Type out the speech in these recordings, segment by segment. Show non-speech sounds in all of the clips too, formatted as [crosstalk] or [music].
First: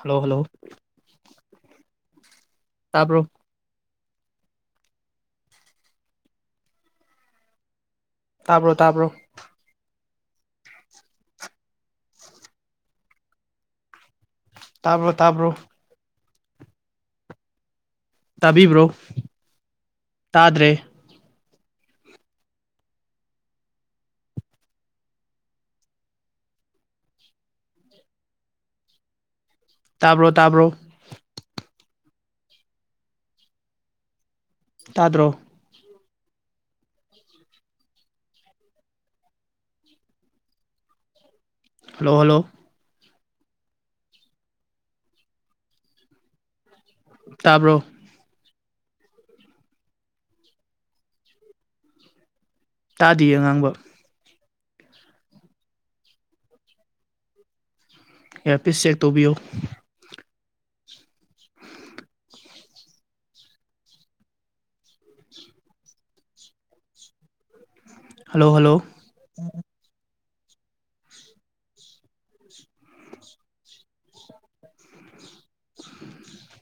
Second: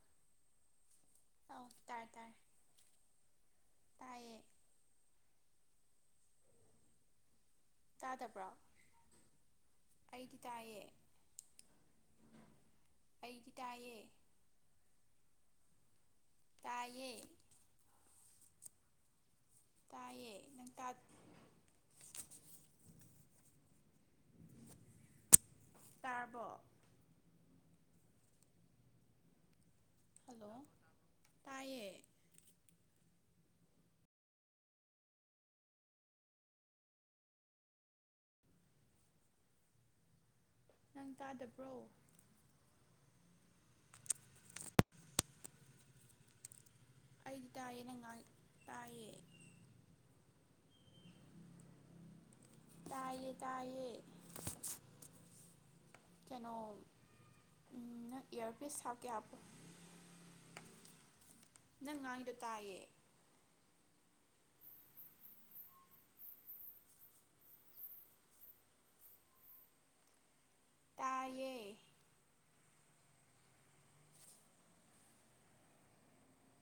hello hello ꯑꯧ ꯇꯥꯔꯦ ꯇꯥꯔꯦ [inaudible] ꯇꯥꯕ꯭ꯔꯣ ꯇꯥꯏꯌꯦ ꯇꯥꯗꯕ꯭ꯔꯣ ꯇꯥꯕ꯭ꯔꯣ ꯇꯥꯕ꯭ꯔꯣ ꯑꯩꯗꯤ ꯇꯥꯏꯌꯦ [inaudible] ꯑꯩꯗꯤ ꯇꯥꯏꯌꯦ ꯇꯥꯕ꯭ꯔꯣ ꯇꯥꯕ꯭ꯔꯣ ꯇꯥꯏꯌꯦ ꯇꯕꯤꯕ꯭ꯔꯣ ꯇꯥꯏꯌꯦ ꯅꯪ ꯇꯥ ꯇꯥꯔꯕꯣ ꯇꯕ꯭ꯔꯣ ꯍꯜꯂꯣ ꯇꯕ꯭ꯔꯣ ꯇꯥꯏꯌꯦ ꯇꯥꯗ꯭ꯔꯣ ꯅꯪ ꯇꯗꯕ꯭ꯔꯣ ꯍꯜꯂꯣ ꯍꯜꯂꯣ ꯑꯩꯗꯤ ꯇꯥꯕ꯭ꯔꯣ ꯇꯥꯢꯌꯦ ꯅꯪ ꯉꯥꯡ ꯇꯥꯏꯌꯦ ꯇꯥꯏꯌꯦ ꯇꯥꯗꯤꯌꯦ ꯑꯉꯥꯡꯕ ꯇꯥꯏꯌꯦ [inaudible] ꯀꯩꯅꯣ ꯅꯪ ꯏꯌꯔ ꯄꯤꯁ ꯏꯌꯥꯔꯄꯤꯁ ꯆꯦꯛ ꯍꯥꯞꯀꯦ ꯇꯧꯕꯤꯌꯨ ꯍꯥꯞꯄꯣ ꯅꯪ ꯉꯥꯡꯉꯤꯗꯣ ꯇꯥꯏꯌꯦ ꯍꯜꯂꯣ ꯍꯜꯂꯣ ꯇꯥꯏꯌꯦ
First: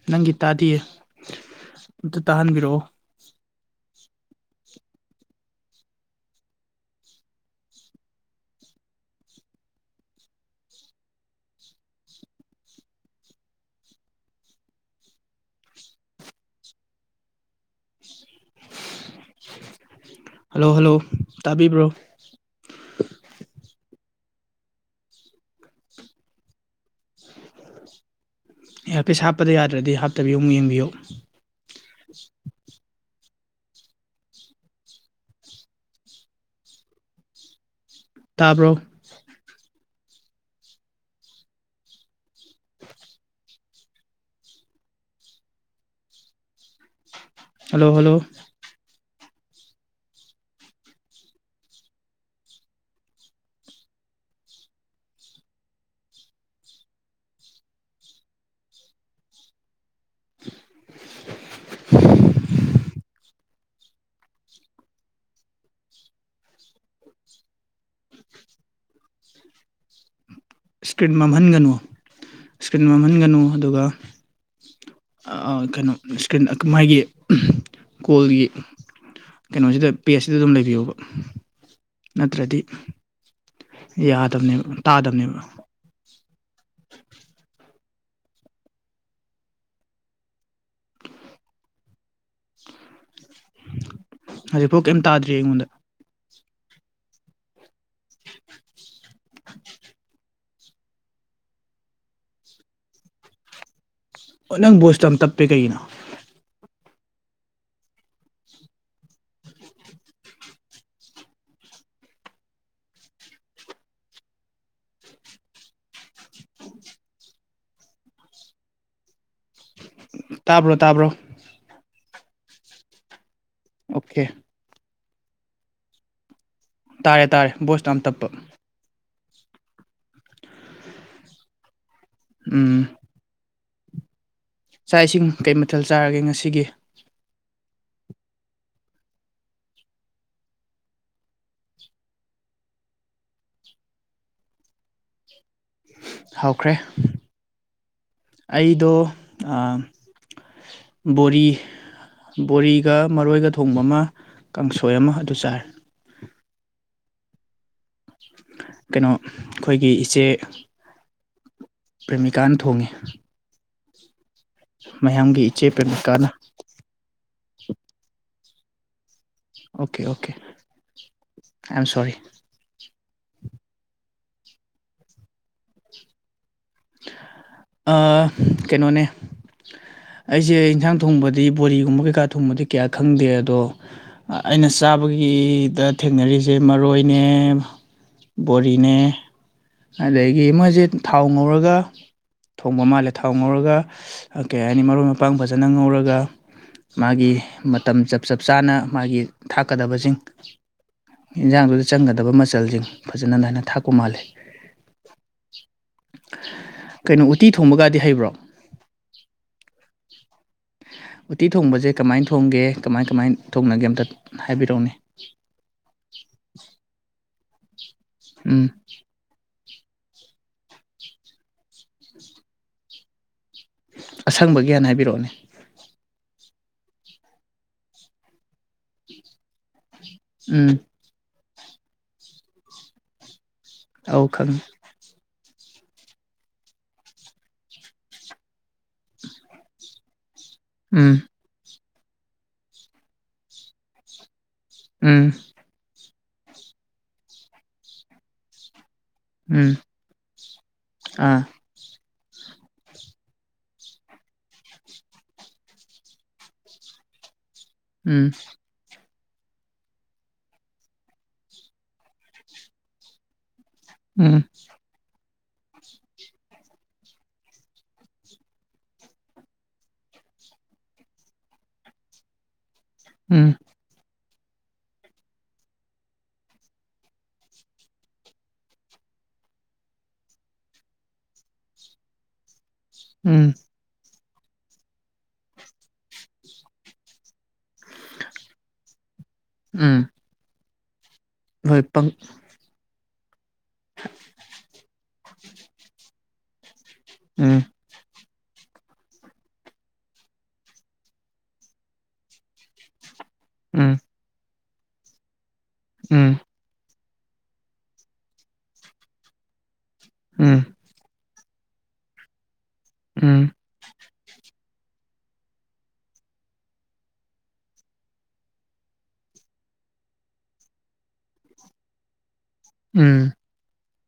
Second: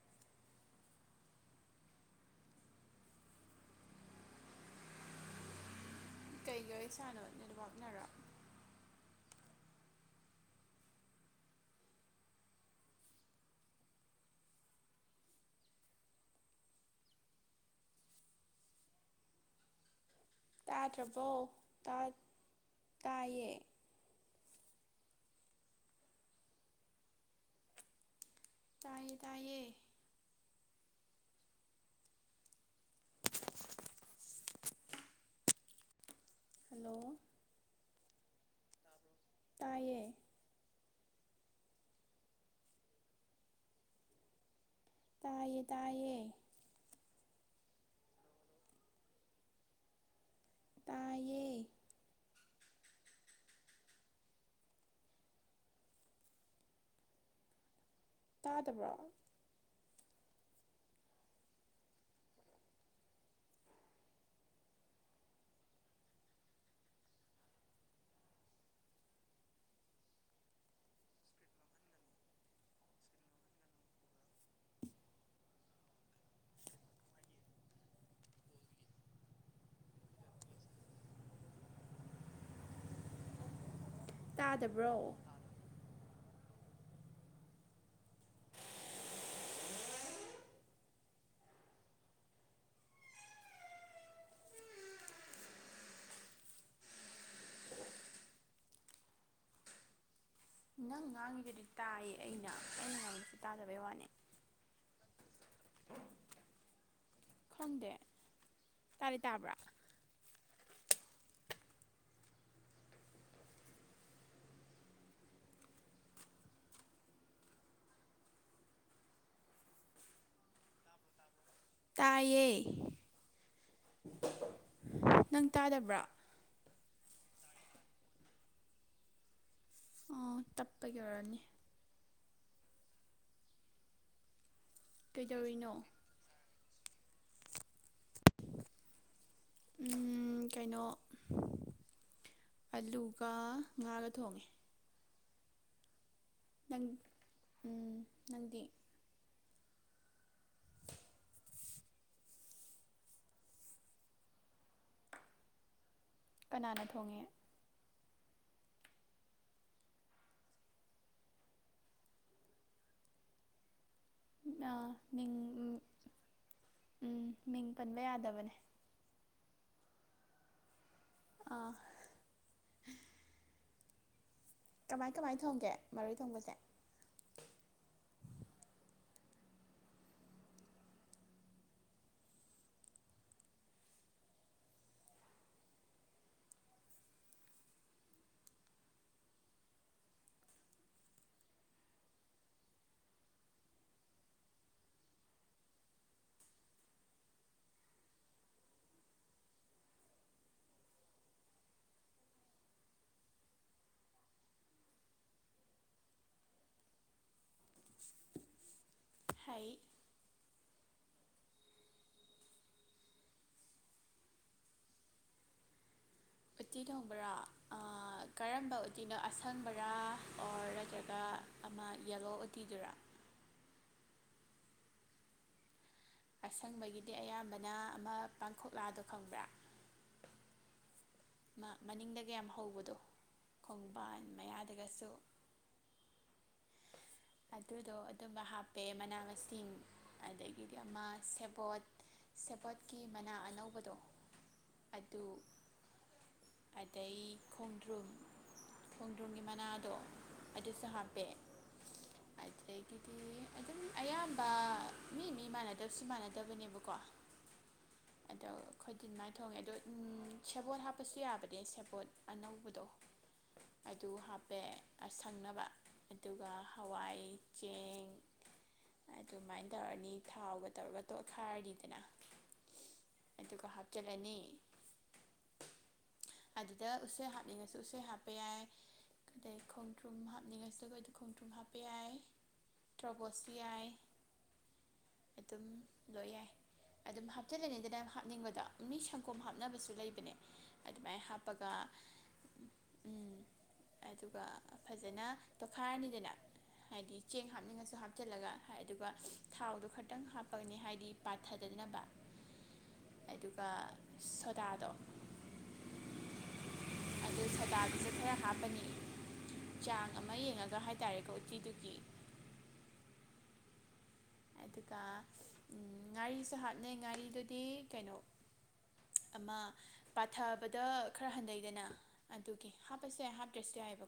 ꯅꯪꯒꯤ ꯇꯥꯗꯤꯌꯦ ꯑꯝꯇ ꯇꯥꯍꯟꯕꯤꯔꯛꯑꯣ ꯀꯩꯒꯤ ꯑꯣꯏꯖꯥꯠꯅꯣ ꯅꯦꯠꯋꯛꯅꯔꯣ ꯍꯜꯂꯣ ꯍꯜꯂꯣ ꯇꯥꯗ꯭ꯔꯕꯣ ꯇꯕꯤꯕ꯭ꯔꯣ ꯇꯥꯏꯌꯦ ꯇꯥꯏꯌꯦ ꯏꯌꯔꯄꯤꯁ ꯍꯥꯞꯄꯗ ꯇꯥꯏꯌꯦ ꯌꯥꯗ꯭ꯔꯗꯤ ꯍꯥꯞꯇꯕꯤ ꯑꯃꯨꯛ ꯌꯦꯡꯕꯤꯌꯣ ꯍꯜꯂꯣ ꯇꯕ꯭ꯔꯣ ꯇꯥꯏꯌꯦ ꯇꯥꯏꯌꯦ ꯇꯥꯏꯌꯦ ꯍꯜꯂꯣ ꯍꯜꯂꯣ ꯇꯥꯏꯌꯦ ꯇꯗꯕ꯭ꯔꯣ ꯏꯁꯀ꯭ꯔꯤꯟ ꯃꯝꯍꯟꯒꯅꯨ ꯏꯁꯀ꯭ꯔꯤꯟ ꯃꯝꯍꯟꯒꯅꯨ ꯑꯗꯨꯒ ꯑ ꯀꯩꯅꯣ ꯏꯁꯀ꯭ꯔꯤꯟ ꯑꯗꯨ ꯃꯥꯒꯤ ꯀꯣꯜꯒꯤ ꯀꯩꯅꯣꯁꯤꯗ ꯄꯦꯖꯁꯤꯗ ꯑꯗꯨꯝ ꯂꯩꯕꯤꯌꯣꯕ ꯅꯠꯇ꯭ꯔꯗꯤ ꯌꯥꯗꯝꯅꯦꯕ ꯇꯥꯗꯕ꯭ꯔꯣ ꯇꯥꯗꯝꯅꯦꯕ ꯍꯧꯖꯤꯛꯐꯥꯎ ꯀꯩꯝ ꯇꯥꯗ꯭ꯔꯤ ꯑꯩꯉꯣꯟꯗ ꯅꯪ ꯉꯥꯡꯉꯤꯗꯨꯗꯤ ꯇꯥꯏꯌꯦ ꯑꯩꯅ ꯑꯩꯅ ꯉꯥꯡꯕꯗꯤ ꯇꯗꯕꯩ ꯋꯥꯅꯤ ꯑꯣ ꯅꯪ ꯕꯣꯏꯁꯇꯣ ꯌꯥꯝ ꯇꯞꯄꯦ ꯀꯩꯒꯤꯅꯣ ꯈꯪꯗꯦ ꯇꯗꯤ ꯇꯥꯥꯕ꯭ꯔ ꯇꯕ꯭ꯔꯣ ꯇꯕ꯭ꯔꯣ ꯇꯥꯏꯌꯦ ꯑꯣꯀꯦ ꯅꯪ ꯇꯥꯗꯕ꯭ꯔ ꯇꯥꯔꯦ ꯇꯥꯔꯦ ꯚꯣꯏꯁꯇꯣ ꯌꯥꯝ ꯇꯞꯄ ꯑꯣ ꯇꯞꯄꯒꯤ ꯑꯣꯏꯔꯅꯤ ꯎꯝ ꯆꯥꯛ ꯏꯁꯤꯡ ꯀꯩ ꯀꯩꯗꯧꯔꯤꯅꯣ ꯃꯊꯦꯜ ꯆꯥꯔꯒꯦ ꯉꯁꯤꯒꯤ [inaudible] ꯎꯝ ꯀꯩꯅꯣ ꯑꯂꯨꯒ ꯉꯥꯒ ꯊꯣꯡꯉꯦ ꯍꯥꯎꯈ꯭ꯔꯦ ꯅꯪ ꯎꯝ ꯅꯪꯗꯤ ꯑꯩꯗꯣ ꯑꯥ ꯕꯣꯔꯤ ꯕꯣꯔꯤꯒ ꯃꯔꯣꯏꯒ ꯊꯣꯡꯕ ꯑꯃ ꯀꯥꯡꯁꯣꯏ ꯑꯃ ꯑꯗꯨ ꯆꯥꯔꯦ ꯀꯅꯥꯅ ꯊꯣꯡꯉꯦ ꯀꯩꯅꯣ ꯑꯈꯣꯏꯒꯤ ꯏꯆꯦ ꯄ꯭ꯔꯦꯃꯤꯀꯥꯅ ꯊꯣꯡꯉꯦ ꯑꯥ ꯃꯤꯡ ꯃꯌꯥꯝꯒꯤ ꯏꯆꯦ ꯎꯝ ꯄ꯭ꯔꯦꯃꯤꯀꯥꯅ ꯎꯝ ꯃꯤꯡ ꯄꯟꯕ ꯌꯥꯗꯕꯅꯦ okay okay ah I am sorry ꯀꯃꯥꯏ ꯀꯃꯥꯏ ꯊꯣꯡꯒꯦ ꯃꯔꯣꯏ ꯊꯣꯡꯕꯁꯦ ꯑꯥ ꯀꯩꯅꯣꯅꯦ ꯑꯩꯁꯦ ꯏꯟꯁꯥꯡ ꯊꯣꯡꯕꯗꯤ ꯕꯣꯔꯤꯒꯨꯝꯕ ꯀꯩꯀꯥ ꯊꯣꯡꯕꯗꯤ ꯀꯌꯥ ꯈꯪꯗꯦ ꯑꯗꯣ ꯑꯩꯅ ꯁꯨ ꯆꯥꯕꯒꯤꯗ ꯊꯦꯡꯅꯔꯤꯁꯦ ꯃꯔꯣꯏꯅꯦ ꯕꯣꯔꯤꯅꯦ ꯑꯗꯒꯤ ꯃꯣꯏꯁꯦ ꯊꯥꯎ ꯉꯧꯔꯒ ꯊꯣꯡꯕ ꯃꯥꯜꯂꯦ ꯊꯥꯎ ꯉꯧꯔꯒ ꯀꯩ ꯍꯥꯏꯅꯤ ꯃꯔꯣꯏ ꯃꯄꯥꯡ ꯐꯖꯅ ꯉꯧꯔꯒ ꯃꯥꯒꯤ ꯃꯇꯝ ꯆꯞ ꯆꯞ ꯆꯥꯅ ꯃꯥꯒꯤ ꯊꯥꯛꯀꯗꯕꯁꯤꯡ ꯏꯟꯁꯥꯡꯗꯨꯗ ꯆꯪꯒꯗꯕ ꯃꯆꯜꯁꯤꯡ ꯐꯖꯅ ꯅꯥꯏꯅ ꯊꯥꯛꯄ ꯃꯥꯜꯂꯦ [inaudible] ꯀꯩꯅꯣ ꯎꯇꯤ ꯊꯣꯡꯕꯒꯗꯤ ꯍꯩꯕ꯭ꯔꯣ ꯍꯩ ꯎꯇꯤ ꯊꯣꯡꯕꯁꯦ ꯀꯃꯥꯏ ꯊꯣꯡꯒꯦ ꯀꯃꯥꯏ ꯀꯃꯥꯏ ꯊꯣꯡꯅꯒꯦ ꯑꯝꯇ ꯍꯥꯏꯕꯤꯔꯛꯎꯅꯦ ꯎꯠꯇꯤ ꯊꯣꯡꯕ꯭ꯔꯣ ꯑꯥꯥ ꯎꯝ ꯀꯔꯝꯕ ꯎꯠꯇꯤꯅꯣ ꯑꯁꯪ ꯕꯔꯥ ꯑꯣꯔ ꯅꯠꯇ꯭ꯔꯒ ꯑꯃ ꯌꯦꯂꯣ ꯎꯇꯤꯗꯨꯔꯥ ꯑꯁꯪꯕꯒꯤ ꯍꯥꯟꯅ ꯍꯥꯏꯕꯤꯔꯛꯑꯣꯅꯦ ꯑꯁꯪꯕꯒꯤꯗꯤ ꯑꯌꯥꯝꯕꯅ ꯑꯃ ꯄꯥꯡꯈꯣꯛꯂꯥꯗꯣ ꯈꯪꯪꯕꯔ ꯎꯝ ꯑꯝ ꯃꯅꯤꯡꯗꯒ ꯌꯥꯝ ꯍꯧꯕꯗꯣ ꯈꯣꯡꯕꯥꯟ ꯑꯧ ꯈꯪꯉꯦ ꯃꯌꯥꯗꯒꯁꯨ ꯑꯗꯨꯗꯣ ꯑꯗꯨꯝꯕ ꯍꯥꯞꯄꯦ ꯃꯅꯥ ꯃꯁꯤꯡ ꯑꯗꯒꯤꯗꯤ ꯑꯃ ꯎꯝ ꯁꯦꯕꯣꯠ ꯁꯦꯕꯣꯠꯀꯤ ꯃꯅꯥ ꯑꯅꯧꯕꯗꯣ ꯑꯗꯨ ꯎꯝ ꯑꯗꯩ ꯈꯣꯡꯗ꯭ꯔꯨꯝ ꯈꯣꯡꯗ꯭ꯔꯨꯝꯒꯤ ꯎꯝ ꯃꯅꯥꯗꯣ ꯑꯗꯨꯁꯨ ꯍꯥꯞꯄꯦ ꯑꯥ ꯑꯗꯩ ꯑꯗꯨꯗꯒꯤ ꯑꯗꯨꯝ ꯑꯌꯥꯝꯕ ꯃꯤ ꯃꯤ ꯃꯥꯟꯅꯗꯕꯁꯨ ꯃꯥꯟꯅꯗꯕꯅꯦꯕꯀꯣ ꯎꯝ ꯇꯤꯟꯃꯥꯏꯅ ꯊꯣꯡꯉꯦ ꯑꯗꯣ ꯎꯝ ꯁꯦꯕꯣꯠ ꯍꯥꯞꯄꯁꯨ ꯌꯥꯕꯅꯦ ꯁꯦꯕꯣꯠ ꯑꯅꯧꯕꯗꯣ ꯑꯗꯨ ꯎꯝ ꯍꯥꯞꯄꯦ ꯑ ꯁꯪꯅꯕ ꯑꯗꯨꯒ ꯍꯋꯥꯏ ꯆꯦꯡ ꯑꯗꯨꯃꯥꯏꯅ ꯇꯧꯔꯅꯤ ꯊꯥꯎꯒ ꯇꯧꯔꯒ ꯇꯣꯠꯈꯥꯏꯔꯅꯤꯗꯅ ꯎꯝ ꯑꯗꯨꯒ ꯍꯥꯞꯆꯜꯂꯅꯤ ꯑꯗꯨꯗ ꯎꯁꯣꯏ ꯍꯥꯞꯅꯤꯡꯉꯁꯨ ꯎꯁꯣꯏ ꯍꯥꯞꯄ ꯌꯥꯏ ꯑꯗꯩ ꯈꯣꯡꯗ꯭ꯔꯨꯝ ꯍꯥꯞꯅꯤꯡꯉꯁꯨ ꯑꯩꯈꯣꯏꯗ ꯈꯣꯡꯗ꯭ꯔꯨꯝ ꯍꯥꯞꯄ ꯌꯥꯏ ꯎꯝ ꯇ꯭ꯔꯣꯕꯣꯠꯁꯨ ꯌꯥꯏ ꯑꯗꯨꯝ ꯂꯣꯏ ꯌꯥꯏ ꯑꯗꯨꯝ ꯍꯥ ꯆꯠ ꯂꯩꯅꯤꯡꯗꯅ [unintelligible] ꯍꯥꯞꯅꯤꯡꯕꯗ ꯃꯤ ꯁꯪꯒꯣꯝ ꯍꯥꯞꯅꯕꯁꯨ ꯎꯝ ꯂꯩꯕꯅꯦ ꯑꯗꯨꯃꯥꯏꯅ ꯍꯥꯞꯄꯒ ꯍꯣꯏ ꯄꯪ ꯎꯝ ꯑꯗꯨꯒ ꯐꯖꯅ ꯇꯣꯈꯥꯏꯔꯅꯤꯗꯅ ꯍꯥꯏꯗꯤ ꯆꯦꯡ ꯎꯝ ꯍꯥꯞꯅꯤꯡꯉꯁꯨ ꯍꯥꯞ ꯍꯥꯞꯆꯜꯂꯒ ꯑꯗꯨꯒ ꯊꯥꯎꯗꯣ ꯈꯇꯪ ꯍꯥꯞꯄꯒꯅꯤ ꯍꯥꯏꯗꯤ ꯄꯥꯊꯗꯗꯅꯕ ꯑꯗꯨꯒ ꯎꯝ ꯁꯠ ꯎꯝ ꯑꯗꯨ ꯁꯗꯥꯗꯨꯁꯨ ꯈꯔ ꯍꯥꯞꯄꯅꯤ ꯆꯥꯡ ꯑꯃ ꯎꯝ ꯌꯦꯡꯉꯒ ꯍꯥꯏꯇꯥꯔꯦꯀꯣ ꯇꯤꯗꯨꯒꯤ ꯎꯝ ꯑꯗꯨꯒ ꯉꯥꯔꯤꯁꯨ ꯍꯥꯞꯅꯩ ꯉꯥꯔꯤꯗꯨꯗꯤ ꯀꯩꯅꯣ ꯑꯃ ꯄꯥꯊꯕꯗ ꯈꯔ ꯍꯟꯊꯩꯗꯅ ꯑꯗꯨꯒꯤ ꯍꯥꯞꯄꯁꯨ ꯎꯝ ꯌꯥꯏ ꯍꯥꯞꯇ꯭ꯔꯁꯨ ꯌꯥꯏꯕ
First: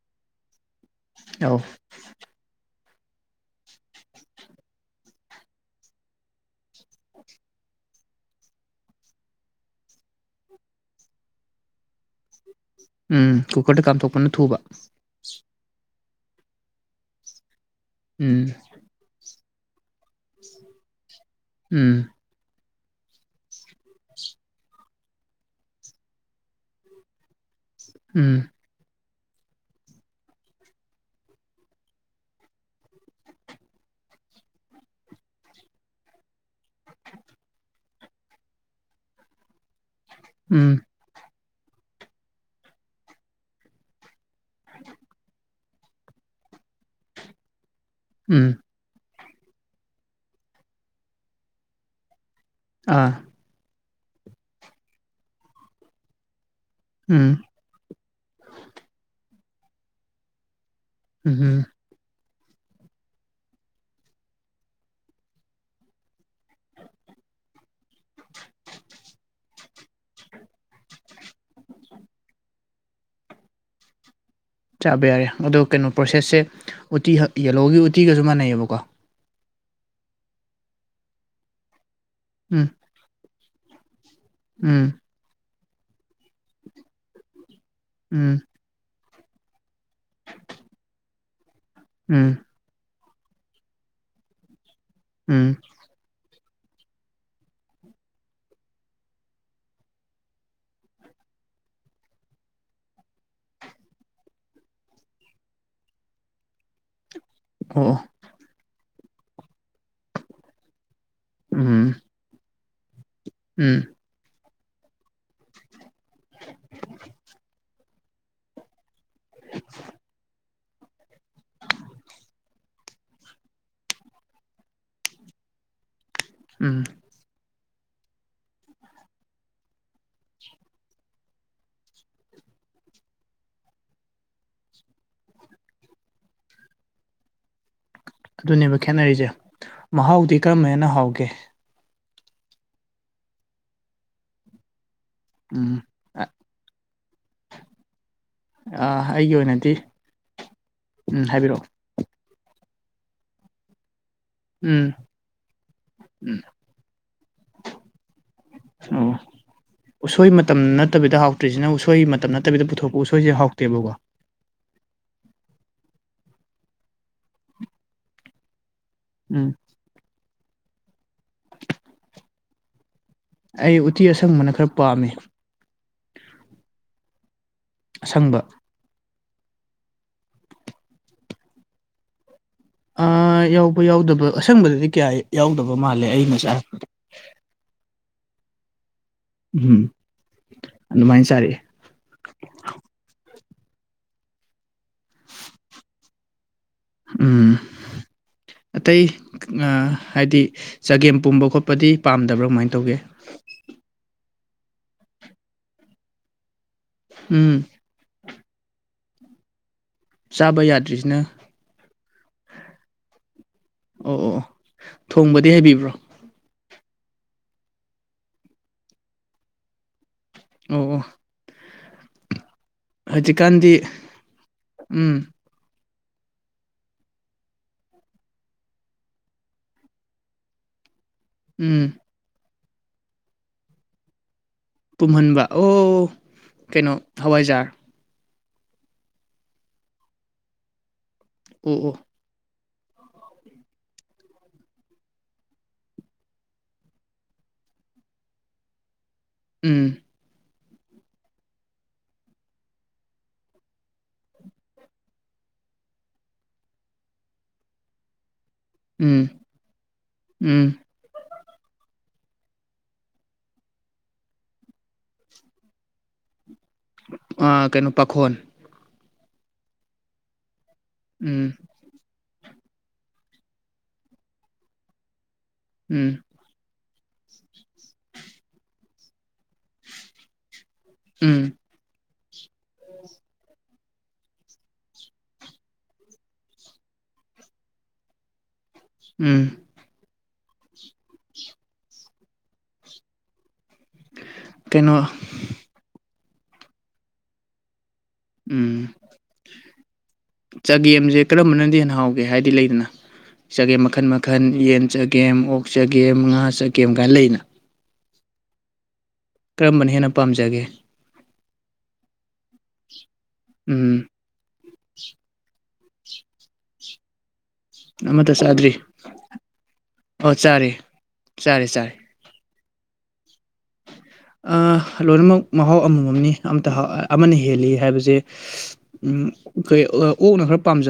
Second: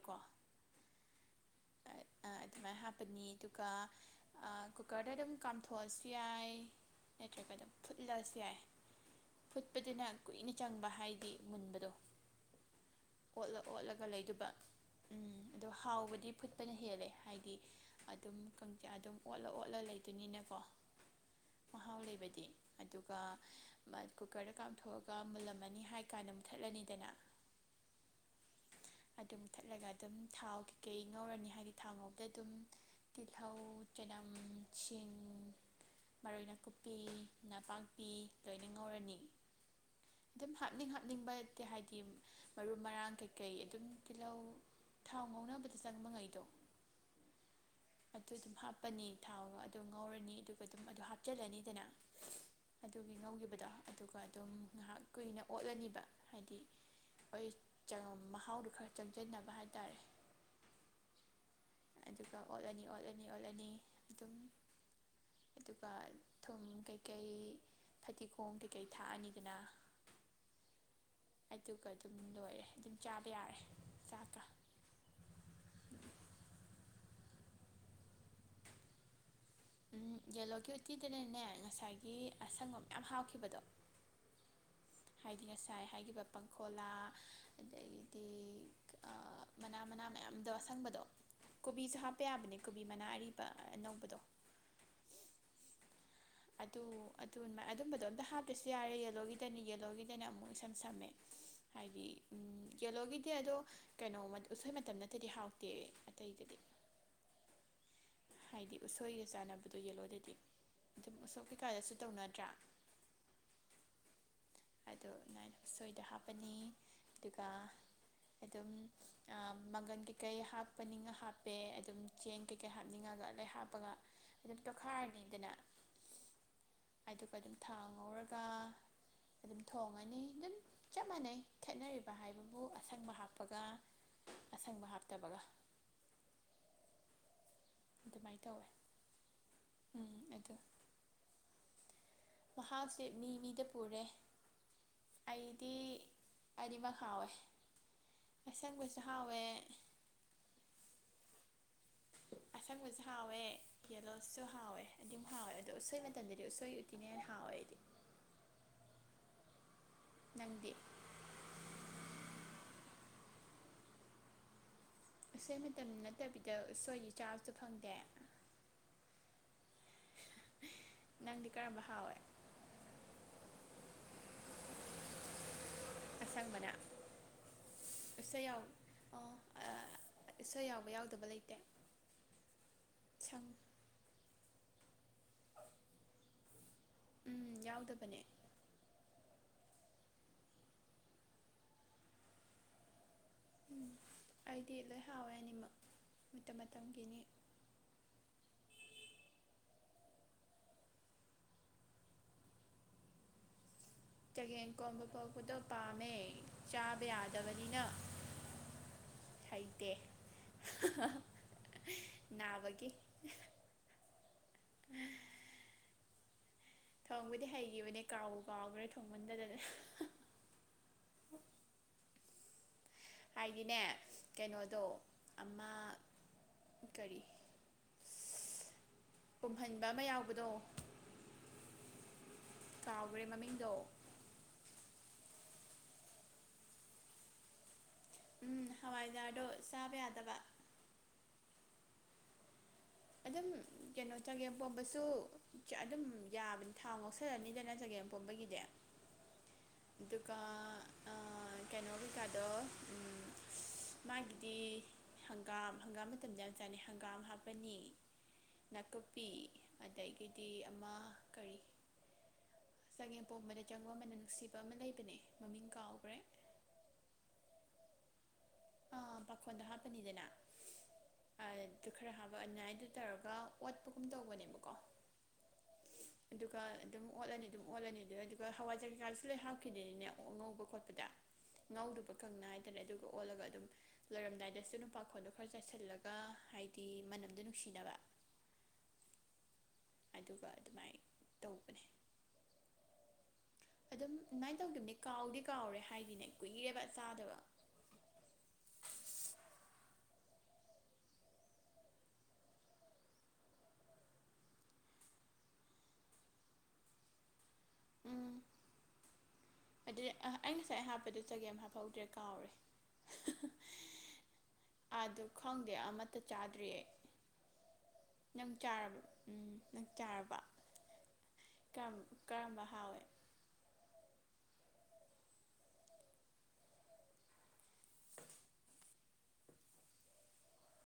[unintelligible] ꯑꯅꯤ ꯗꯨꯒ ꯑꯥ ꯀꯨꯀꯔꯗ ꯗꯨꯝ ꯀꯥꯝꯊꯣꯛꯑꯁꯨ ꯌꯥꯏ ꯅꯠꯇ꯭ꯔꯒ ꯑꯗꯨꯝ ꯐꯨꯠꯂꯁꯨ ꯌꯥꯏ ꯐꯨꯠꯄꯗꯨꯅ ꯀꯨꯏꯅ ꯆꯪꯕ ꯍꯥꯏꯗꯤ ꯃꯨꯟꯕꯗꯣ ꯎꯝ ꯑꯣꯠꯂ ꯀꯨꯀꯔꯗ ꯑꯣꯠꯂꯒ ꯀꯥꯝꯊꯣꯛꯄꯅ ꯂꯩꯗꯨꯕ ꯊꯨꯕ ꯑꯗꯣ ꯍꯥꯎꯕꯗꯤ ꯐꯨꯠꯄꯅ ꯍꯦꯜꯂꯦ ꯍꯥꯏꯗꯤ ꯑꯗꯨꯝ ꯎꯝ ꯀꯪꯖ ꯑꯣꯠꯂ ꯑꯣꯠꯂ ꯂꯩ ꯇꯤꯅꯤꯅꯦꯀꯣ ꯃꯍꯥꯎ ꯎꯝ ꯂꯩꯕꯗꯤ ꯑꯗꯨꯒ ꯃ ꯀꯨꯀꯔꯗ ꯀꯥꯝꯊꯣꯛꯑꯒ ꯃꯨꯜꯂꯝꯃꯅꯤ ꯍꯥꯏ ꯀꯥꯟꯗ ꯃꯨꯠꯊꯠꯂꯅꯤꯗꯅ [inaudible] ꯎꯝ ꯑꯗꯨꯝ ꯊꯠꯂꯒ ꯑꯗꯨꯝ ꯊꯥꯎ ꯀꯩꯀꯩ ꯉꯧꯔꯅꯤ ꯍꯥꯏꯗꯤ ꯊꯥꯎ ꯉꯧꯕꯗ ꯑꯗꯨꯝ ꯇꯤꯜꯍꯧ ꯆꯅꯝ ꯁꯤꯡ ꯃꯔꯣꯏ ꯅꯥꯀꯨꯞꯄꯤ ꯅꯄꯥꯛꯄꯤ ꯂꯣꯏꯅ ꯉꯧꯔꯅꯤ ꯑꯗꯨꯝ ꯎꯝ ꯍꯥꯞꯅꯤꯡ ꯍꯥꯞꯅꯤꯡꯕ ꯍꯥꯏꯗꯤ ꯃꯔꯨ ꯃꯔꯥꯡ ꯀꯩꯀꯩ ꯑꯗꯨꯝ ꯇꯤꯜꯍꯧ ꯊꯥꯎ ꯉꯧꯅꯕꯗ ꯆꯪꯕ ꯉꯩꯗꯣ ꯑꯗꯨ ꯎꯝ ꯑꯗꯨꯝ ꯍꯥꯞꯄꯅꯤ ꯊꯥꯎꯒ ꯑꯗꯨ ꯉꯧꯔꯅꯤ ꯑꯗꯨꯒ ꯑꯗꯨꯝ ꯑꯗꯨ ꯍꯥꯞꯆꯤꯜꯂꯅꯤꯗꯅ ꯑꯗꯨꯒꯤ ꯑꯥ ꯉꯧꯈꯤꯕꯗꯣ ꯑꯗꯨꯒ ꯑꯗꯨꯝ ꯉꯍꯥꯛ ꯀꯨꯏꯅ ꯑꯣꯠꯂꯅꯤꯕ ꯍꯥꯏꯗꯤ ꯎꯝ ꯍꯣꯏ ꯆ ꯃꯍꯥꯎꯗꯣ ꯈꯔ ꯆꯪꯁꯤꯟꯅꯕ ꯍꯥꯏꯇꯥꯔꯦ ꯎꯍꯨꯝ ꯑꯗꯨꯒ ꯑꯣꯠꯂꯅꯤ ꯑꯣꯠꯂꯅꯤ ꯑꯣꯠꯂꯅꯤ ꯑꯗꯨꯝ ꯑꯗꯨꯒ ꯊꯨꯝ ꯀꯩꯀꯩ ꯐꯗꯤꯒꯣꯝ ꯀꯩꯀꯩ ꯊꯥꯛꯑꯅꯤꯗꯅ ꯑꯗꯨꯒ ꯑꯗꯨꯝ ꯂꯣꯏꯔꯦ ꯆꯥꯕ ꯌꯥꯔꯦ ꯆꯥꯛꯀ ꯆꯥꯕ ꯌꯥꯔꯦ ꯑꯗꯣ ꯀꯩꯅꯣ ꯄ꯭ꯔꯣꯁꯦꯁꯁꯦ ꯎꯇꯤ ꯌꯦꯂꯣꯒꯤ ꯎꯇꯤꯒꯁꯨ ꯃꯥꯟꯅꯩꯌꯦꯕꯀꯣ ꯎꯝ ꯌꯦꯂꯣꯒꯤ ꯎꯠꯇꯤꯗꯅꯅꯦ ꯉꯁꯥꯏꯒꯤ ꯎꯝ ꯑꯁꯪꯕ ꯃꯌꯥꯝ ꯍꯥꯥꯞꯈꯤꯕꯗꯣ ꯎꯝ ꯉꯁꯥꯏ ꯍꯥꯏꯈꯤꯕ ꯄꯥꯡꯈꯣꯂꯥ ꯑꯗꯩ ꯎꯝ ꯑꯥ ꯃꯅꯥ ꯃꯅꯥ ꯃꯌꯥꯝꯗꯣ ꯑꯁꯪꯕꯗꯣ ꯀꯣꯕꯤꯁꯨ ꯍꯥꯞꯄ ꯎꯝ ꯌꯥꯕꯅꯦ ꯀꯣꯕꯤ ꯃꯅꯥ ꯑꯔꯤꯕ ꯑꯅꯧꯕꯗꯣ ꯎꯝ ꯑꯗꯨ ꯑꯗꯨ ꯑꯗꯨꯝꯕꯗꯣ ꯑꯝꯇ ꯍꯥꯞꯇ꯭ꯔꯁꯨ ꯌꯥꯔꯦ ꯌꯦꯂꯣꯒꯤꯗꯗꯤ ꯌꯦꯂꯣꯒꯤꯗꯅꯦ ꯑꯃꯨꯛ ꯏꯁꯝ ꯁꯝꯃꯦ ꯍꯥꯏꯗꯤ ꯌꯦꯂꯣꯒꯤꯗꯤ ꯑꯗꯨꯝ ꯀꯩꯅꯣ ꯎꯁꯣꯏ ꯃꯇꯝ ꯅꯠꯇꯗꯤ ꯍꯥꯎꯇꯦ ꯑꯇꯩꯗꯗꯤ [inaudible] [inaudible] ꯍꯥꯏꯗꯤ ꯎꯁꯣꯏꯒ ꯆꯥꯟꯅꯕꯗꯣ ꯌꯦꯜꯂꯣꯗꯗꯤ ꯑꯗꯨꯝ ꯎꯁꯣꯞ ꯎꯝ ꯀꯩꯀꯥꯗꯁꯨ ꯇꯧꯅꯗ꯭ꯔ ꯎꯝ ꯑꯗꯣ ꯉꯥꯏꯅ ꯎꯁꯣꯏꯗꯣ ꯍꯥꯞꯄꯅꯤ ꯑꯗꯨꯒ ꯑꯗꯨꯝ ꯑ ꯃꯒꯟ ꯀꯩ ꯀꯩ ꯍꯥꯞ ꯍꯥꯞꯅꯤꯡꯉ ꯍꯥꯞꯄꯦ ꯑꯗꯨꯝ ꯆꯦꯡ ꯀꯩꯀꯩ ꯍꯥꯞꯅꯤꯡꯉꯒ ꯂꯩ ꯍꯥꯞꯄꯒ ꯑꯗꯨꯝ ꯇꯣꯠꯈꯥꯏꯔꯅꯤꯗꯅ ꯎꯝ ꯑꯗꯨꯒ ꯑꯗꯨꯝ ꯊꯥꯎ ꯉꯧꯔꯒ ꯑꯗꯨꯝ ꯊꯣꯡꯉꯅꯤ ꯑꯗꯨꯝ ꯆꯞ ꯃꯥꯟꯅꯩ ꯈꯦꯠꯅꯔꯤꯕ ꯍꯥꯏꯕꯕꯨ ꯑꯁꯪꯕ ꯍꯥꯞꯄꯒ ꯑꯁꯪꯕ ꯍꯥꯞꯇꯕꯒ ꯑꯗꯨꯃꯥꯏꯅ ꯇꯧꯋꯦ ꯑꯗꯨꯅꯦꯕ ꯈꯦꯠꯅꯔꯤꯁꯦ ꯎꯝ ꯃꯍꯥꯎꯗꯤ ꯑꯗꯣ ꯀꯔꯝꯕꯅ ꯍꯦꯟꯅ ꯍꯥꯎꯒꯦ ꯃꯍꯥꯎꯁꯦ ꯃꯤ ꯃꯤꯗ ꯄꯨꯔꯦ ꯑꯩꯗꯤ ꯎꯝ ꯑꯅꯤꯃꯛ ꯍꯥꯎꯋꯦ ꯑꯁꯪꯕꯁꯨ ꯑꯥ ꯑꯩꯒꯤ ꯍꯥꯎꯋꯦ ꯑꯣꯏꯅꯗꯤ ꯎꯝ ꯍꯥꯏꯕꯤꯔꯛꯑꯣ ꯑꯁꯪꯕꯁꯨ ꯍꯥꯎꯋꯦ ꯌꯦꯂꯣꯁꯨ ꯍꯥꯎꯋꯦ ꯎꯝ ꯑꯗꯨꯝ ꯍꯥꯎꯋꯦ ꯑꯗꯣ ꯎꯁꯣꯏ ꯎꯝ ꯃꯇꯝꯗꯗꯤ ꯎꯁꯣꯏ ꯎꯇꯤꯅ ꯍꯦꯟꯅ ꯍꯥꯎꯋꯦ ꯑꯩꯗꯤ ꯑꯣ ꯎꯁꯣꯏ ꯃꯇꯝ ꯅꯪꯗꯤ ꯅꯠꯇꯕꯤꯗ ꯍꯥꯎꯇ꯭ꯔꯤꯁꯤꯅ ꯎꯁꯣꯏ ꯃꯇꯝ ꯅꯠꯇꯕꯤꯗ ꯄꯨꯊꯣꯛ ꯎꯁꯣꯏꯁꯦ ꯍꯥꯎꯇꯦꯕꯀꯣ ꯎꯁꯣꯏ ꯃꯇꯝ ꯅꯠꯇꯕꯤꯗ ꯎꯁꯣꯏꯗꯤ ꯆꯥꯕꯁꯨ ꯐꯪꯗꯦ ꯎꯝ ꯅꯪꯗꯤ ꯀꯔꯝꯕ ꯍꯥꯎꯋꯦ ꯑꯩ ꯎꯇꯤ ꯑꯁꯪꯕꯅ ꯈꯔ ꯄꯥꯝꯃꯤ ꯑꯁꯡꯕꯅꯥ ꯑꯁꯪꯕ ꯑꯣ ꯎꯁꯣꯏ ꯌꯥꯎꯕ ꯌꯥꯎꯗꯕ ꯂꯩꯇꯦ ꯑꯥ ꯁꯪ ꯌꯥꯎꯕ ꯌꯥꯎꯗꯕ ꯑꯁꯡꯕꯗꯗꯤ ꯀꯌꯥ ꯌꯥꯎꯗꯕ ꯃꯥꯜꯂꯦ ꯑꯩꯅ ꯆꯥ ꯎꯝ ꯌꯥꯎꯗꯕꯅꯦ ꯎꯝ ꯑꯗꯨꯃꯥꯏꯅ ꯆꯥꯔꯛꯑꯦ ꯎꯝ ꯑꯩꯗꯤ ꯂꯣꯏ ꯍꯥꯎꯋꯦ ꯑꯅꯤꯃꯛ ꯃꯇꯝꯒꯤꯅꯤ ꯎꯝ ꯑꯇꯩꯅ ꯑꯥ ꯍꯥꯏꯗꯤ ꯆꯒꯦꯝ ꯄꯣꯝꯕ ꯈꯣꯠꯄꯗꯤ ꯄꯥꯝꯗꯕ꯭ꯔꯥ ꯀꯃꯥꯏꯅ ꯇꯧꯒꯦ [inaudible] ꯆꯒꯦꯝ ꯀꯣꯝꯕ ꯄꯣꯛꯄꯗꯣ ꯄꯥꯝꯃꯦ ꯆꯥꯕ ꯎꯝ ꯌꯥꯗꯕꯅꯤꯅ ꯍꯩ ꯇꯦ ꯆꯥꯕ ꯍꯥ ꯍꯥ ꯍꯥ ꯌꯥꯗ꯭ꯔꯤꯁꯤꯅ ꯅꯥꯕꯒꯤ ꯑꯣ ꯑꯣ ꯑꯣ ꯊꯣꯡꯕꯗꯤ ꯍꯩꯕꯤꯕ꯭ꯔꯣ ꯊꯣꯡꯕꯨꯗꯤ ꯍꯩꯈꯤꯕꯅꯦ ꯀꯥꯎꯕꯨ ꯀꯥꯎꯈ꯭ꯔꯦ ꯊꯣꯡꯕꯟꯗꯗꯅ ꯍꯥ ꯍꯥ ꯑꯣ ꯑꯣ ꯍꯧꯖꯤꯛꯀꯥꯟꯗꯤ ꯍꯥꯏꯗꯤꯅꯦ ꯀꯩꯅꯣꯗꯣ ꯎꯝ ꯑꯃ ꯀꯔꯤ ꯏꯁ ꯄꯨꯝꯍꯟꯕ ꯑꯃ ꯌꯥꯎꯕꯗꯣ ꯎꯝ ꯀꯥꯎꯒ꯭ꯔꯦ ꯃꯃꯤꯡꯗꯣ ꯄꯨꯝꯍꯟꯕ ꯑꯣ ꯀꯩꯅꯣ ꯍꯋꯥꯏꯖꯥꯔ ꯎꯝ ꯍꯋꯥꯏꯖꯥꯔꯗꯣ ꯆꯥꯕ ꯌꯥꯗꯕ ꯑꯣ ꯑꯣ ꯑꯗꯨꯝ ꯀꯩꯅꯣ ꯆꯒꯦꯝ ꯄꯣꯝꯕꯁꯨ ꯑꯗꯨꯝ ꯌꯥꯕꯅꯤ ꯊꯥꯎ ꯉꯧꯁꯜꯂꯅꯤꯗꯅ ꯆꯒꯦꯝꯄꯣꯝꯕꯒꯤꯗꯤ ꯎꯝ ꯑꯗꯨꯒ ꯑꯥ ꯀꯩꯅꯣ ꯀꯩꯀꯥꯗꯣ ꯎꯝ ꯃꯥꯒꯤꯗꯤ ꯍꯪꯒꯥꯝ ꯍꯪꯒꯥꯝ ꯃꯇꯝꯗ ꯌꯥꯝ ꯆꯥꯅꯩ ꯍꯪꯒꯥꯝ ꯍꯥꯞꯄꯅꯤ ꯎꯝ ꯅꯥꯀꯨꯞꯄꯤ ꯑꯗꯒꯤꯗꯤ ꯎꯝ ꯑꯃ ꯀꯔꯤ ꯆꯒꯦꯝ ꯄꯣꯝꯕꯅꯦ ꯆꯪꯕ ꯃꯅꯝ ꯅꯨꯡꯁꯤꯕ ꯑꯃ ꯂꯩꯕꯅꯦ ꯃꯃꯤꯡ ꯀꯥꯎꯈ꯭ꯔꯦ ꯑꯥ ꯀꯩꯅꯣ ꯄꯥꯈꯣꯟ ꯑꯥ ꯄꯥꯈꯣꯟꯗ ꯍꯥꯞꯄꯅꯤꯗꯅ ꯎꯝ ꯑꯗꯨꯒ ꯑꯣꯅꯏꯗ ꯇꯧꯔꯒ ꯑꯣꯠꯄꯒꯨꯝ ꯇꯧꯕꯅꯦꯕꯀꯣ ꯎꯝ ꯑꯗꯨꯒ ꯑꯗꯨꯝ ꯑꯣꯠꯂꯅꯤ ꯑꯗꯨꯝ ꯑꯣꯠꯂꯅꯤ ꯑꯗꯨ ꯑꯗꯨꯒ ꯍꯋꯥꯏꯖꯥꯔ ꯀꯩꯀꯥꯁꯨ ꯂꯣꯢ ꯍꯞ ꯈꯤꯗꯅꯤꯅꯦ ꯉꯧꯕ ꯈꯣꯠꯄꯗ ꯎꯝ ꯉꯧꯗꯨꯕ ꯈꯪꯅ ꯍꯥꯏꯇꯥꯔꯦ ꯑꯗꯨꯒ ꯑꯣꯜꯂꯒ ꯂꯣꯏꯔꯝꯗꯥꯏꯗꯁꯨ ꯅꯨꯄꯥꯈꯣꯟꯗꯣ ꯈꯔ ꯆꯥꯏꯁꯤꯜꯂꯒ ꯍꯥꯏꯗꯤ ꯃꯅꯝꯗꯣ ꯅꯨꯡꯁꯤꯅꯕ [inaudible] ꯎꯝ ꯑꯗꯨꯒ ꯑꯗꯨꯃꯥꯏꯅ ꯇꯧꯕꯅꯦ [inaudible] ꯑꯗꯨꯝ ꯑꯗꯨꯃꯥꯏꯅ ꯇꯧꯗꯕꯅꯦ ꯀꯩꯅꯣ ꯀꯥꯎꯗꯤ ꯀꯥꯎꯔꯦ ꯍꯥꯏꯗꯤꯅꯦ ꯀꯨꯏꯔꯦꯕ ꯆꯥꯗꯕ ꯎꯝ ꯆꯒꯦꯝꯁꯦ ꯀꯔꯝꯕꯅꯗꯤ ꯍꯦꯟꯅ ꯍꯥꯎꯒꯦ ꯍꯥꯏꯗꯤ ꯂꯩꯗꯅ ꯆꯒꯦꯝ ꯃꯈꯟ ꯃꯈꯟ ꯌꯦꯟ ꯆꯒꯦꯝ ꯑꯣꯛ ꯆꯒꯦꯝ ꯉꯥ ꯆꯒꯦꯝ ꯀꯥꯏꯅ ꯂꯩꯗꯅ ꯎꯝ ꯑꯗꯨꯗꯤ ꯍꯦꯟꯅ ꯑꯩ ꯄꯥꯝꯖꯒꯦ ꯉꯁꯥꯏ ꯍꯥꯞꯄꯗ ꯆꯒꯦꯝ ꯍꯥꯞꯍꯧꯗ꯭ꯔꯦ ꯀꯥꯎꯔꯦ ꯍꯥ ꯎꯝ ꯍꯥ ꯑꯗꯨ ꯈꯪꯗꯦ ꯑꯃꯠꯇ ꯆꯥꯗ꯭ꯔꯤ ꯑꯩ ꯑꯃꯠꯇ ꯅꯪ ꯆꯥꯗ꯭ꯔꯤ ꯆꯥꯔꯕ ꯎꯝ ꯅꯪ ꯑꯣ ꯆꯥꯔꯕ ꯆꯥꯔꯦ ꯆꯥꯔꯦ ꯀꯔꯝ ꯆꯥꯔꯦ ꯀꯔꯝꯕ ꯍ [inaudible] ꯑꯥ ꯂꯣꯏꯅꯃꯛ ꯃꯍꯥꯎ ꯑꯃꯃꯝꯅꯤ ꯑꯃꯇ ꯑꯃꯅ ꯍꯦꯜꯂꯤ ꯍꯥꯏꯕꯁꯦ ꯎꯝ ꯑꯩꯈꯣꯏ ꯑꯣꯛꯅ ꯈꯔ ꯄꯥꯝꯖ